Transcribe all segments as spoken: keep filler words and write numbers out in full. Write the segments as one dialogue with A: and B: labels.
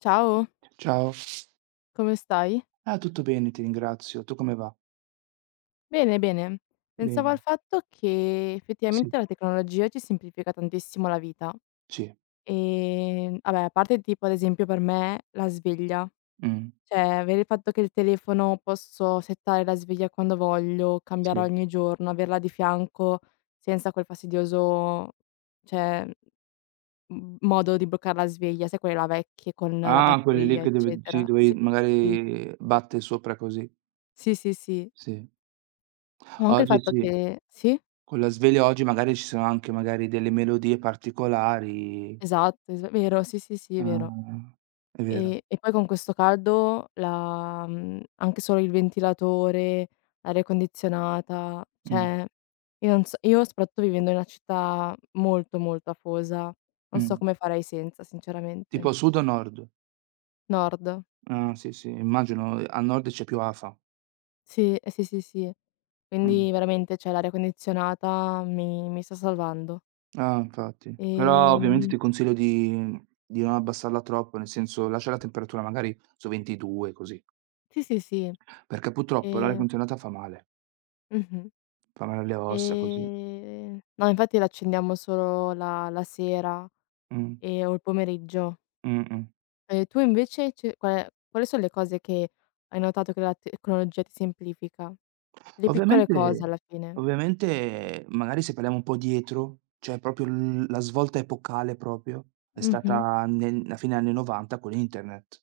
A: Ciao,
B: Ciao.
A: come stai?
B: Ah, tutto bene, ti ringrazio. Tu come va?
A: Bene, bene. Pensavo al
B: Bene,
A: fatto che
B: sì.
A: effettivamente la tecnologia ci semplifica tantissimo la vita.
B: Sì,
A: Ehm, vabbè, a parte tipo ad esempio per me la sveglia,
B: mh,
A: cioè avere il fatto che il telefono posso settare la sveglia quando voglio, cambiare
B: sì.
A: ogni giorno, averla di fianco senza quel fastidioso, cioè, m- modo di bloccare la sveglia, sai quelle là vecchie con la
B: Ah, quelli lì
A: batteria,
B: che dove sì,
A: eccetera.
B: dovevi
A: Sì, sì,
B: magari battere sopra così.
A: sì, sì, sì.
B: Sì.
A: O anche il
B: Oggi
A: fatto
B: sì,
A: che sì?
B: con la sveglia oggi magari ci sono anche magari delle melodie particolari.
A: Esatto, es vero, sì, sì, sì, vero.
B: Ah, è vero.
A: E e poi con questo caldo la mhmm, anche solo il ventilatore, l'aria condizionata,
B: Mh,
A: cioè io non so io soprattutto vivendo in una città molto, molto afosa, non
B: mh.
A: so come farei senza
B: Tipo
A: sinceramente.
B: sud o nord?
A: Nord.
B: Ah, sì, sì, immagino a nord c'è più afa.
A: Sì, eh sì, sì, sì.
B: Mh.
A: Quindi veramente, cioè l'aria condizionata mi mi sta salvando.
B: Ah, infatti. Però ovviamente
A: Ehm,
B: ti consiglio di di non abbassarla troppo, nel senso lascia la temperatura magari su ventidue così,
A: sì, sì, sì.
B: perché purtroppo l'aria
A: E
B: condizionata fa male,
A: Mh-mh.
B: fa male alle ossa così.
A: Ehm, no, infatti l'accendiamo solo la la sera,
B: Mh,
A: ehm, o il pomeriggio.
B: mh-mh.
A: E tu invece ce qual è quali son le cose che hai notato che la tecnologia ti semplifica? Le piccole cose
B: Ovviamente
A: alla fine.
B: ovviamente magari se parliamo un po' dietro, cioè proprio l la svolta epocale proprio è
A: Mh-mh.
B: stata nel a fine anni 'novanta con internet,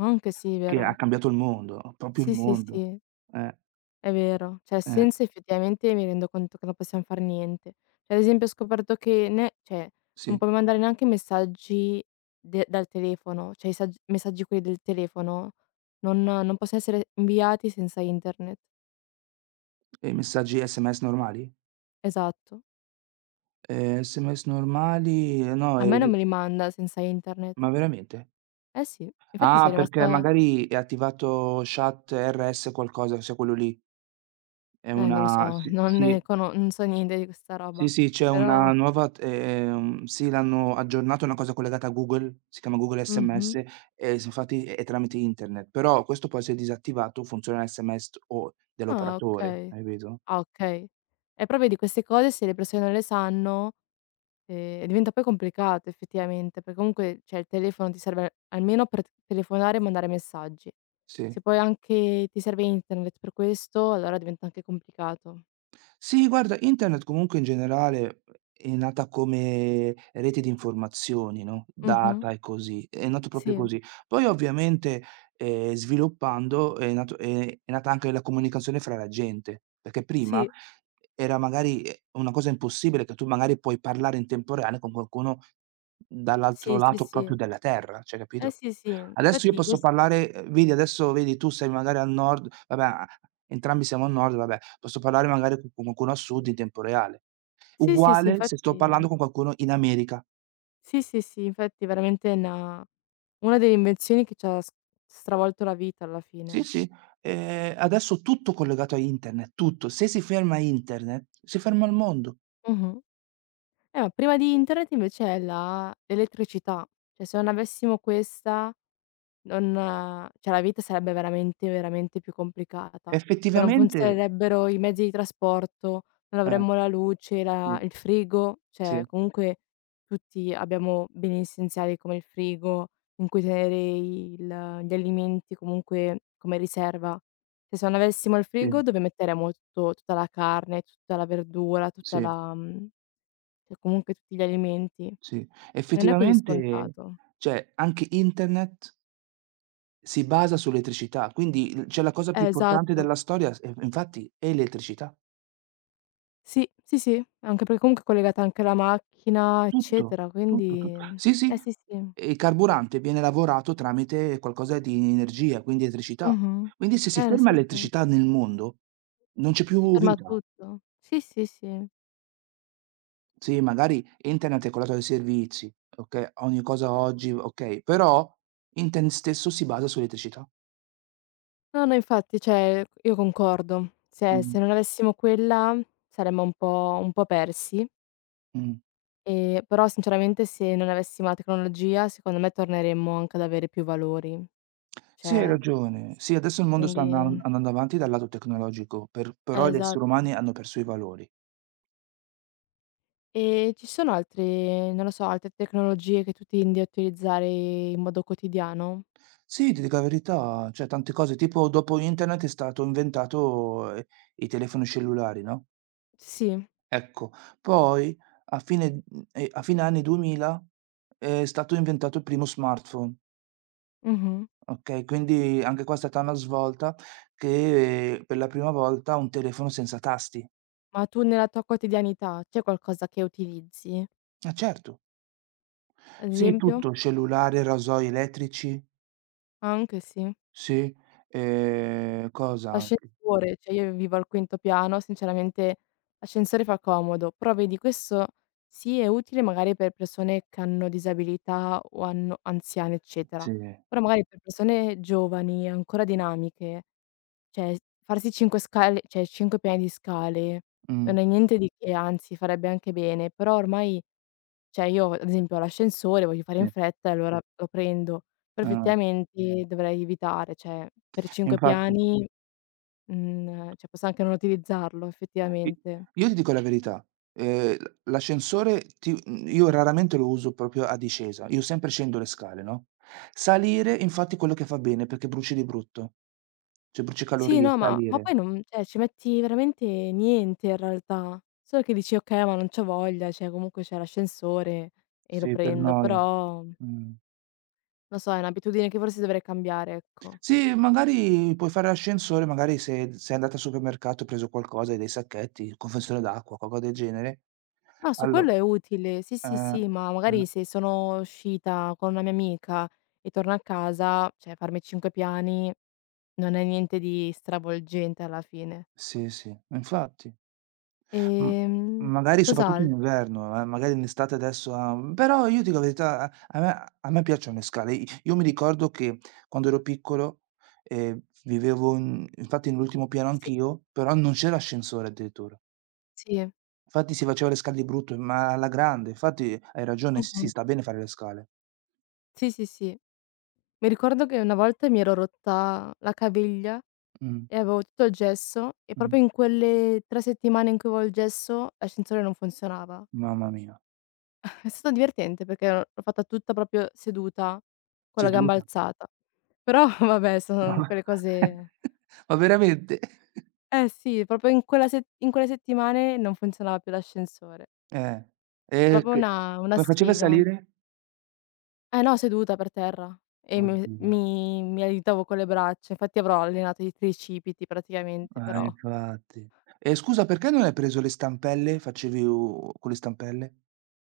A: Anche sì,
B: che ha
A: vero.
B: cambiato il mondo, proprio il
A: Sì, sì,
B: mondo.
A: sì.
B: Eh,
A: È vero, cioè
B: eh,
A: senza effettivamente mi rendo conto che non possiam far niente. Cioè, ad esempio ho scoperto che ne cioè non
B: sì.
A: puoi mandare neanche messaggi de dal telefono, cioè i sagg messaggi quelli del telefono non non possono essere inviati senza internet.
B: E i messaggi S M S normali?
A: Esatto.
B: Ehm, S M S normali no,
A: A me
B: ehm, di
A: non me li manda senza internet.
B: ma veramente?
A: Eh sì, infatti
B: Ah,
A: sono
B: perché
A: rimasta
B: magari è attivato chat R S qualcosa, cioè quello lì. È
A: eh, non lo
B: una
A: so,
B: Sì,
A: non
B: sì,
A: ne cono non so niente di questa
B: sì,
A: roba,
B: sì, c'è
A: però
B: una nuova t ehm, sì, l'hanno aggiornato, è una cosa collegata a Google, si chiama Google S M S,
A: mh-mh.
B: e s infatti è tramite internet, però questo poi se è disattivato funziona l'S M S o
A: Ah,
B: dell'operatore,
A: okay.
B: hai capito?
A: Ah, okay. E proprio di queste cose se le persone non le sanno. Ehm, e diventa poi complicato effettivamente, perché comunque, cioè, il telefono ti serve almeno per t telefonare e mandare messaggi.
B: Sì.
A: Se poi anche ti serve internet per questo, allora diventa anche complicato.
B: Sì, guarda, internet comunque in generale è nata come rete di informazioni, no,
A: Mh-mh.
B: data e così, è nato proprio
A: Sì.
B: così. Poi ovviamente, ehm, sviluppando è nato è è nata anche la comunicazione fra la gente, perché prima
A: Sì.
B: era magari, ehm, una cosa impossibile che tu magari puoi parlare in tempo reale con qualcuno dall'altro
A: Sì, sì,
B: lato proprio
A: sì.
B: della terra, cioè
A: Eh
B: capito?
A: sì, sì,
B: Adesso io
A: infatti
B: posso
A: quest
B: parlare ehm, vedi adesso vedi tu sei magari al nord, vabbè a entrambi siamo al nord, vabbè, posso parlare magari co con qualcuno a sud in tempo reale.
A: sì, sì, sì,
B: Uguale se sto
A: infatti
B: parlando con qualcuno in America.
A: sì, sì, sì, infatti veramente è una una delle invenzioni che c'ha s stravolto la vita alla
B: Sì,
A: fine.
B: sì, ehm, adesso tutto collegato a internet, tutto. Se si ferma internet, si ferma il mondo.
A: Mh-mh. Eh, ma prima di internet invece è la elettricità. Cioè, se non avessimo questa. Non, cioè la vita sarebbe veramente, veramente più complicata. Cioè non
B: Effettivamente,
A: funzionerebbero i mezzi di trasporto, non
B: eh,
A: avremmo la luce, la
B: sì,
A: il frigo, cioè
B: sì,
A: comunque tutti abbiamo beni essenziali come il frigo, in cui tenere il gli alimenti comunque come riserva. Cioè se non avessimo il
B: sì,
A: frigo dove metteremmo tutto tutta la carne, tutta la verdura, tutta
B: sì,
A: la mhmm, cioè comunque tutti gli alimenti.
B: sì.
A: Non è così
B: Effettivamente,
A: scontato.
B: cioè anche internet si basa sull'elettricità, quindi l c'è la cosa più
A: Eh,
B: importante
A: esatto.
B: della storia. S E infatti è l'elettricità.
A: Sì, sì, sì, anche perché comunque è collegata anche la macchina,
B: Tutto,
A: eccetera,
B: tutto,
A: quindi
B: tutto. Sì, sì,
A: eh sì, sì.
B: e il carburante viene lavorato tramite qualcosa di energia, quindi elettricità.
A: Mh-mh.
B: Quindi se si
A: Eh,
B: ferma
A: sì, sì.
B: l'elettricità nel mondo, non c'è
A: Si
B: più
A: ferma
B: vita.
A: tutto. Sì, sì, sì.
B: Sì, magari internet è colato dai servizi, okay, ogni cosa oggi, okay, però internet stesso si basa sull'elettricità.
A: No, no, infatti, cioè io concordo. Se
B: Mh-mh,
A: se non avessimo quella saremmo un po' un po' persi,
B: mh.
A: ehm, però sinceramente se non avessimo la tecnologia, secondo me torneremmo anche ad avere più valori.
B: Sì, hai
A: Cioè,
B: ragione. Sì, adesso il mondo sta andan
A: quindi
B: andando avanti dal lato tecnologico, per
A: eh,
B: però gli esseri
A: esatto.
B: umani hanno perso i valori.
A: E ci sono altre non lo so, altre tecnologie che tu tendi a utilizzare in modo quotidiano?
B: Sì, ti dico la verità, cioè tante cose, tipo dopo internet è stato inventato, ehm, i telefoni cellulari, no,
A: Sì,
B: ecco. Poi a fine mhmm, ehm, a fine anni duemila è stato inventato il primo smartphone,
A: mh-mh.
B: okay, quindi anche qua è stata una svolta che eh, per la prima volta un telefono senza tasti.
A: Ma tu nella tua quotidianità c'è qualcosa che utilizzi?
B: Eh certo.
A: Ad
B: Sì,
A: esempio?
B: tutto, cellulare, rasoi elettrici.
A: Anche sì.
B: Sì, ehm, cosa anche.
A: L'ascensore, cioè io vivo al quinto piano, sinceramente l'ascensore fa comodo, però vedi questo sì è utile magari per persone che hanno disabilità o hanno anziane eccetera,
B: Sì,
A: però magari per persone giovani, ancora dinamiche. Cioè, farsi cinque scale cioè cinque piani di scale
B: mh,
A: non è niente di che, anzi farebbe anche bene, però ormai cioè io ad esempio ho l'ascensore, voglio fare
B: sì,
A: in fretta e allora lo prendo, però
B: ah.
A: effettivamente dovrei evitare, cioè per cinque
B: Infatti,
A: piani, mhmm, cioè posso anche non utilizzarlo
B: i
A: effettivamente.
B: io ti dico la verità, ehm, l l'ascensore ti mhmm, io raramente lo uso proprio a discesa, io sempre scendo le scale, no, salire infatti è quello che fa bene, perché bruci di brutto. Cioè bruci
A: Sì,
B: calorie,
A: no, ma ma
B: salire.
A: poi non cioè ci metti veramente niente in realtà, solo che dici: "Okay, ma non c'ho voglia", cioè comunque c'è l'ascensore e lo
B: Sì, per
A: prendo,
B: noia.
A: però.
B: Mh.
A: Lo so, è un'abitudine che forse dovrei cambiare, ecco.
B: Sì, magari puoi fare l'ascensore, magari se sei andata al supermercato, hai preso qualcosa, hai dei sacchetti, confezione d'acqua, qualcosa del genere,
A: No, su
B: allo
A: quello è utile, sì,
B: eh,
A: sì, sì, ma
B: mh,
A: magari se sono uscita con una mia amica e torno a casa, cioè farmi cinque piani non è niente di stravolgente alla fine.
B: sì, sì, infatti. M
A: Ehm,
B: magari soprattutto in
A: cos'al
B: inverno, eh, magari in estate adesso ha però io dico la verità, a a me a me piacciono le scale. I io mi ricordo che quando ero piccolo, ehm, vivevo in infatti nell'ultimo piano
A: Sì,
B: anch'io, però non c'era ascensore addirittura.
A: sì.
B: Infatti si faceva le scale di brutto, ma alla grande. Infatti hai ragione, sì, sì,
A: Mh-mh.
B: sta bene fare le scale.
A: Sì, sì, sì. Mi ricordo che una volta mi ero rotta la caviglia
B: Mh,
A: e avevo tutto il gesso e
B: mh,
A: proprio in quelle tre settimane in cui avevo il gesso l'ascensore non funzionava.
B: mamma mia,
A: È stato divertente perché l'ho fatta tutta proprio seduta, con la gamba
B: seduta.
A: alzata. Però vabbè son quelle cose.
B: Ma veramente?
A: Eh sì, proprio in quella set in quelle settimane non funzionava più l'ascensore.
B: Eh. E
A: Proprio
B: che
A: una una
B: come faceva a
A: sfiga.
B: salire?
A: Eh no, seduta per terra e mi
B: Oddio.
A: mi mi aiutavo con le braccia, infatti avrò allenato i tricipiti praticamente,
B: Eh,
A: però
B: infatti. E scusa, perché non hai preso le stampelle? Facevi u con le stampelle?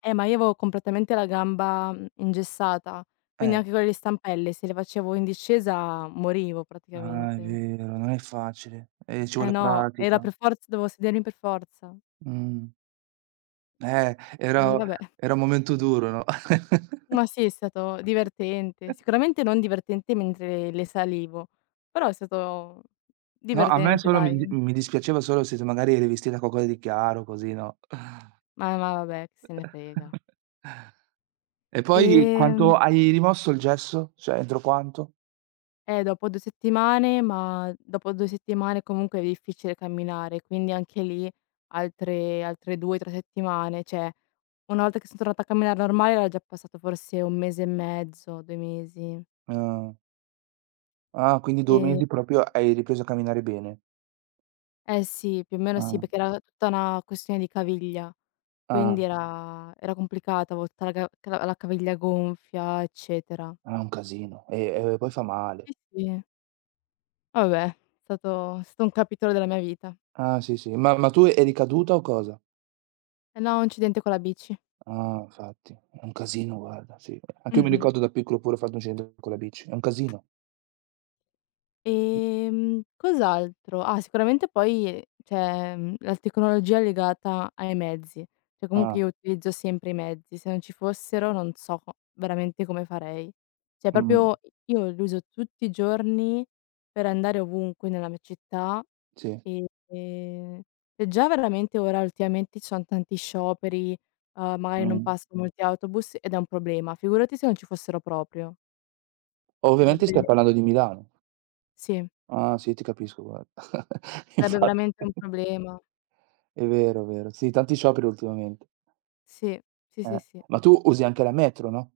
A: eh, ma io avevo completamente la gamba, mhmm, ingessata, quindi
B: Eh.
A: anche con le stampelle se le facevo in discesa morivo
B: Ah, è
A: praticamente.
B: vero, non è facile. Eh, ci
A: Eh
B: vuole
A: no, era
B: pratica.
A: per forza dovevo sedermi per forza.
B: Mh. Eh,
A: E
B: era
A: vabbè,
B: era un momento duro, no?
A: ma sì, è stato divertente. Sicuramente non divertente mentre le salivo, però è stato
B: No, a me
A: divertente
B: solo mi di
A: dai.
B: mi dispiaceva solo se magari eri vestita qualcosa di chiaro, così, no?
A: Ma ma vabbè, chi se ne frega.
B: E poi
A: Ehm,
B: quanto hai rimosso il gesso? Cioè, entro quanto?
A: eh, Dopo due settimane, ma dopo due settimane comunque è difficile camminare, quindi anche lì altre altre due, tre settimane, cioè una volta che son tornata a camminare normale era già passato forse un mese e mezzo, due mesi.
B: Ah. Ah, quindi due
A: E
B: mesi proprio hai ripreso a camminare bene.
A: Eh sì, più o meno sì,
B: Ah,
A: perché era tutta una questione di caviglia,
B: ah,
A: quindi era era complicata, avevo tutta la ca ca la caviglia gonfia, eccetera.
B: ah, è un casino. E e poi fa male.
A: Sì, sì. Vabbè, è stato è stato un capitolo della mia vita.
B: Ah, sì, sì. Ma ma tu eri caduta o cosa?
A: E no, incidente con la bici.
B: Ah, infatti. È un casino guarda, sì. Anch'io mi
A: Mh-mh.
B: ricordo da piccolo pure ho fatto un incidente con la bici. È un casino.
A: Ehm, cos'altro? Ah, sicuramente poi c'è, mhmm, la tecnologia legata ai mezzi. Cioè comunque
B: Ah,
A: io utilizzo sempre i mezzi, se non ci fossero non so co veramente come farei. Cioè
B: mh,
A: proprio io li uso tutti i giorni per andare ovunque nella mia città,
B: sì,
A: e ehm, e già veramente ora ultimamente ci son tanti scioperi, uhm, magari non
B: mh.
A: passano molti autobus ed è un problema, figurati se non ci fossero proprio.
B: Ovviamente
A: Sarebbe
B: stai parlando di Milano.
A: Sì.
B: Ah, sì, ti capisco guarda.
A: Sarebbe
B: Infatti.
A: veramente un problema.
B: È vero, è vero. Sì, tanti scioperi ultimamente.
A: Sì, sì, sì,
B: Eh.
A: sì.
B: Ma tu usi anche la metro, no?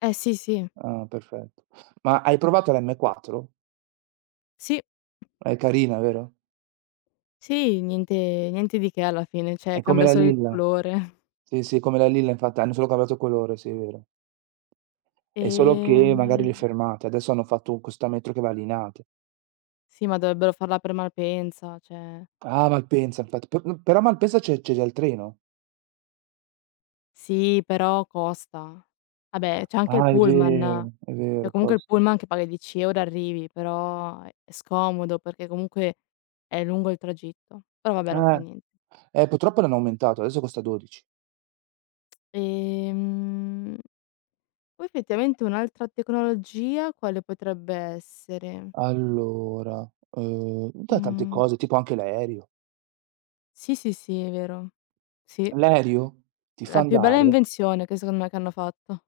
A: Eh sì, sì.
B: Ah, perfetto. Ma hai provato l'M quattro?
A: Sì,
B: È carina, vero?
A: sì, niente niente di che alla fine, cioè
B: È come
A: cambia
B: la
A: solo il
B: lilla.
A: colore.
B: Sì, sì, è come la lilla infatti, hanno solo cambiato colore, sì, è vero. È solo che magari le
A: Ehm,
B: fermate, adesso hanno fatto questo metro che va a Linate.
A: sì, ma dovrebbero farla per Malpensa, cioè
B: Ah, Malpensa infatti, pe mhmm, però a Malpensa c'è c'è già il treno?
A: sì, però costa. Vabbè, c'è anche il
B: Ah, è
A: pullman,
B: vero, è
A: che
B: vero,
A: comunque il
B: costa.
A: pullman che paghi dieci euro € arrivi, però è scomodo perché comunque è lungo il tragitto. Però vabbè, non fa
B: Eh,
A: niente.
B: eh, purtroppo l'hanno aumentato, adesso costa dodici.
A: Ehm Poi effettivamente un'altra tecnologia quale potrebbe essere?
B: Allora, uhm, da tante
A: Mhmm,
B: cose, tipo anche l'aereo.
A: sì, sì, sì, è vero. Sì,
B: L'aereo ti fa
A: la più bella
B: andare
A: invenzione che secondo me che hanno fatto.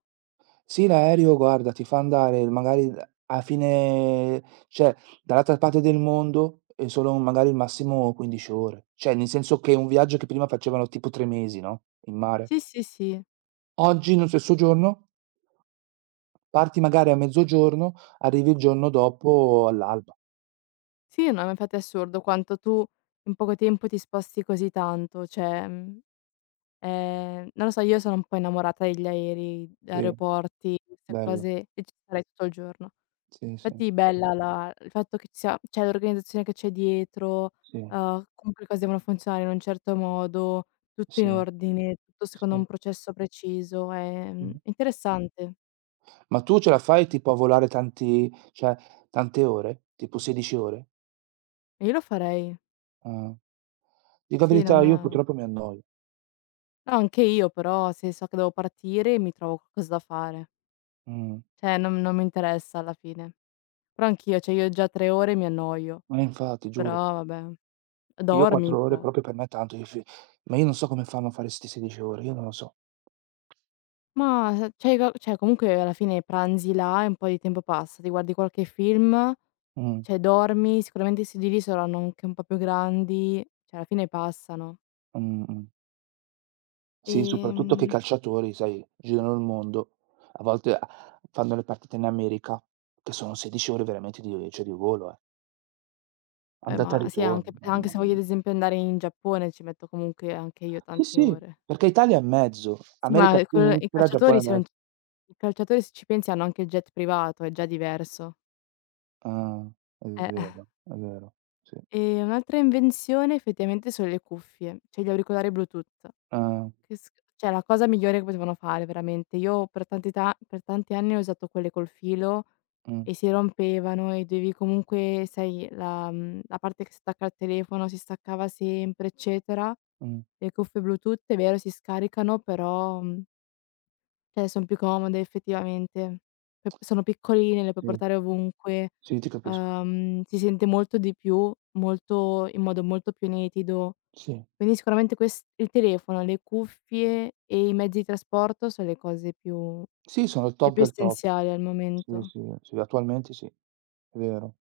B: Sì, l'aereo guarda, ti fa andare magari d a fine cioè dall'altra parte del mondo e solo magari il massimo quindici ore. Cioè, nel senso che un viaggio che prima facevano tipo tre mesi, no, in mare.
A: Sì, sì, sì.
B: Oggi nello stesso giorno parti magari a mezzogiorno, arrivi il giorno dopo all'alba.
A: Sì, no, ma infatti è assurdo quanto tu in poco tempo ti sposti così tanto, cioè, mhmm, ehm, non lo so, io sono un po' innamorata degli aerei,
B: Sì,
A: aeroporti, queste
B: bello.
A: cose e ci starei tutto il giorno.
B: Sì, sì,
A: Infatti bella la il fatto che ci sia cioè l'organizzazione che c'è dietro,
B: sì,
A: uhm, comunque le cose devono funzionare in un certo modo, tutto in
B: sì,
A: ordine, tutto
B: sì,
A: secondo un processo preciso,
B: sì.
A: ehm, interessante.
B: Ma tu ce la fai tipo a volare tanti cioè tante ore? Tipo sedici ore?
A: Io lo farei.
B: Ah. Dico la
A: Sì, non
B: verità, io
A: no,
B: purtroppo mi annoio.
A: anche io però se so che devo partire mi trovo qualcosa da fare.
B: Mh.
A: Cioè non non mi interessa alla fine. Però anch'io, cioè io già tre ore mi annoio,
B: Ma infatti, giuro.
A: però vabbè.
B: Io
A: Dormi un
B: quattro ore
A: po'.
B: proprio per me è tanto, io fi ma io non so come fanno a fare 'ste sedici ore, io non lo so.
A: Ma s cioè co cioè comunque alla fine pranzi là e un po' di tempo passa, ti guardi qualche film,
B: Mh,
A: cioè dormi, sicuramente questi di lì saranno anche un po' più grandi, cioè alla fine passano.
B: mh, mh. Sì, soprattutto che i
A: Ehm,
B: calciatori, sai, girano il mondo, a volte a fanno le partite in America, che sono sedici ore veramente di cioè di volo, eh.
A: Vabbè
B: Andata e
A: ma sì
B: ritorno,
A: anche anche
B: mamma
A: se voglio
B: mia.
A: ad esempio andare in Giappone ci metto comunque anche io
B: Sì,
A: tante
B: sì,
A: ore.
B: perché Italia è in mezzo,
A: Sì ma
B: America a
A: que i
B: sinistra, Giappone
A: calciatori
B: a
A: se non
B: des
A: c i calciatori se ci pensi hanno anche il jet privato, è già diverso.
B: ah, è
A: Eh.
B: vero, è vero, sì.
A: E un'altra invenzione effettivamente sono le cuffie, cioè gli auricolari Bluetooth.
B: Ah,
A: Che sc Cioè la cosa migliore che potevano fare veramente. Io per tanti ta per tanti anni ho usato quelle col filo
B: mh,
A: e si rompevano e dovevi comunque sai la mhmm, la parte che stacca il telefono si staccava sempre, eccetera.
B: mh,
A: Le cuffie Bluetooth è vero si scaricano, però, mhmm, cioè son più comode effettivamente. P Sono piccoline, le puoi
B: sì,
A: portare ovunque,
B: sì, ti capisco.
A: uhm, si sente molto di più, molto in modo molto più nitido.
B: Sì,
A: Quindi sicuramente ques il telefono, le cuffie e i mezzi di trasporto son le cose più
B: sì, sono il
A: le
B: top
A: più
B: del top.
A: essenziali al
B: Sì,
A: momento.
B: sì, sì, attualmente sì, è vero.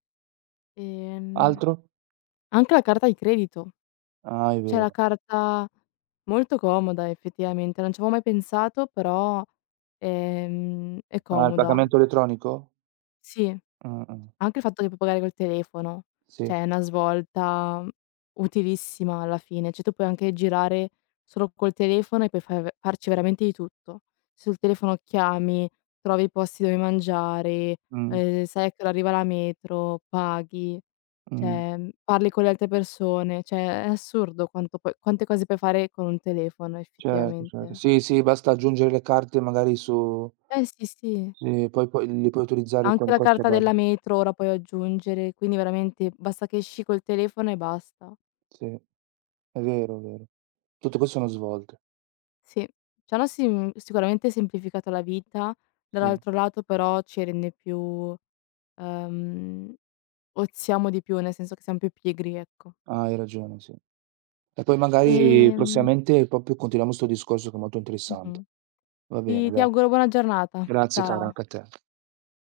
A: Ehm,
B: Altro?
A: Anche la carta di credito,
B: Ah, è
A: cioè la
B: vero.
A: carta molto comoda effettivamente, non ci avevo mai pensato però, ehm, è
B: Ah, il
A: comoda.
B: pagamento elettronico?
A: Sì.
B: Mh-mh.
A: Anche il fatto che puoi pagare col telefono,
B: Sì.
A: cioè è una svolta utilissima alla fine, cioè tu puoi anche girare solo col telefono e puoi fa farci veramente di tutto. Sul telefono chiami, trovi i posti dove mangiare,
B: Mh.
A: ehm, sai a che ora arriva la metro, paghi,
B: Mh.
A: cioè, mhmm, parli con le altre persone, cioè è assurdo quanto puoi quante cose puoi fare con un telefono
B: Certo, certo.
A: effettivamente.
B: Sì, sì, basta aggiungere le carte magari su
A: Eh sì, sì.
B: sì, poi poi li puoi utilizzare con
A: Anche
B: il
A: la
B: codice
A: carta
B: barra.
A: della metro ora puoi aggiungere, quindi veramente basta che esci col telefono e basta.
B: Sì, è vero, è vero. Tutte queste sono svolte,
A: Sì. Ci hanno sim sicuramente semplificato la vita,
B: sì.
A: dall'altro lato però ci rende più ehm, oziamo di più, nel senso che siamo più pigri, ecco.
B: Ah, hai ragione, sì. E poi magari
A: Ehm
B: prossimamente proprio continuiamo 'sto discorso che è molto
A: Mh-mh.
B: interessante. Va
A: Ti
B: bene,
A: ti
B: dai.
A: auguro buona giornata.
B: Grazie cara,
A: Ciao.
B: anche a te.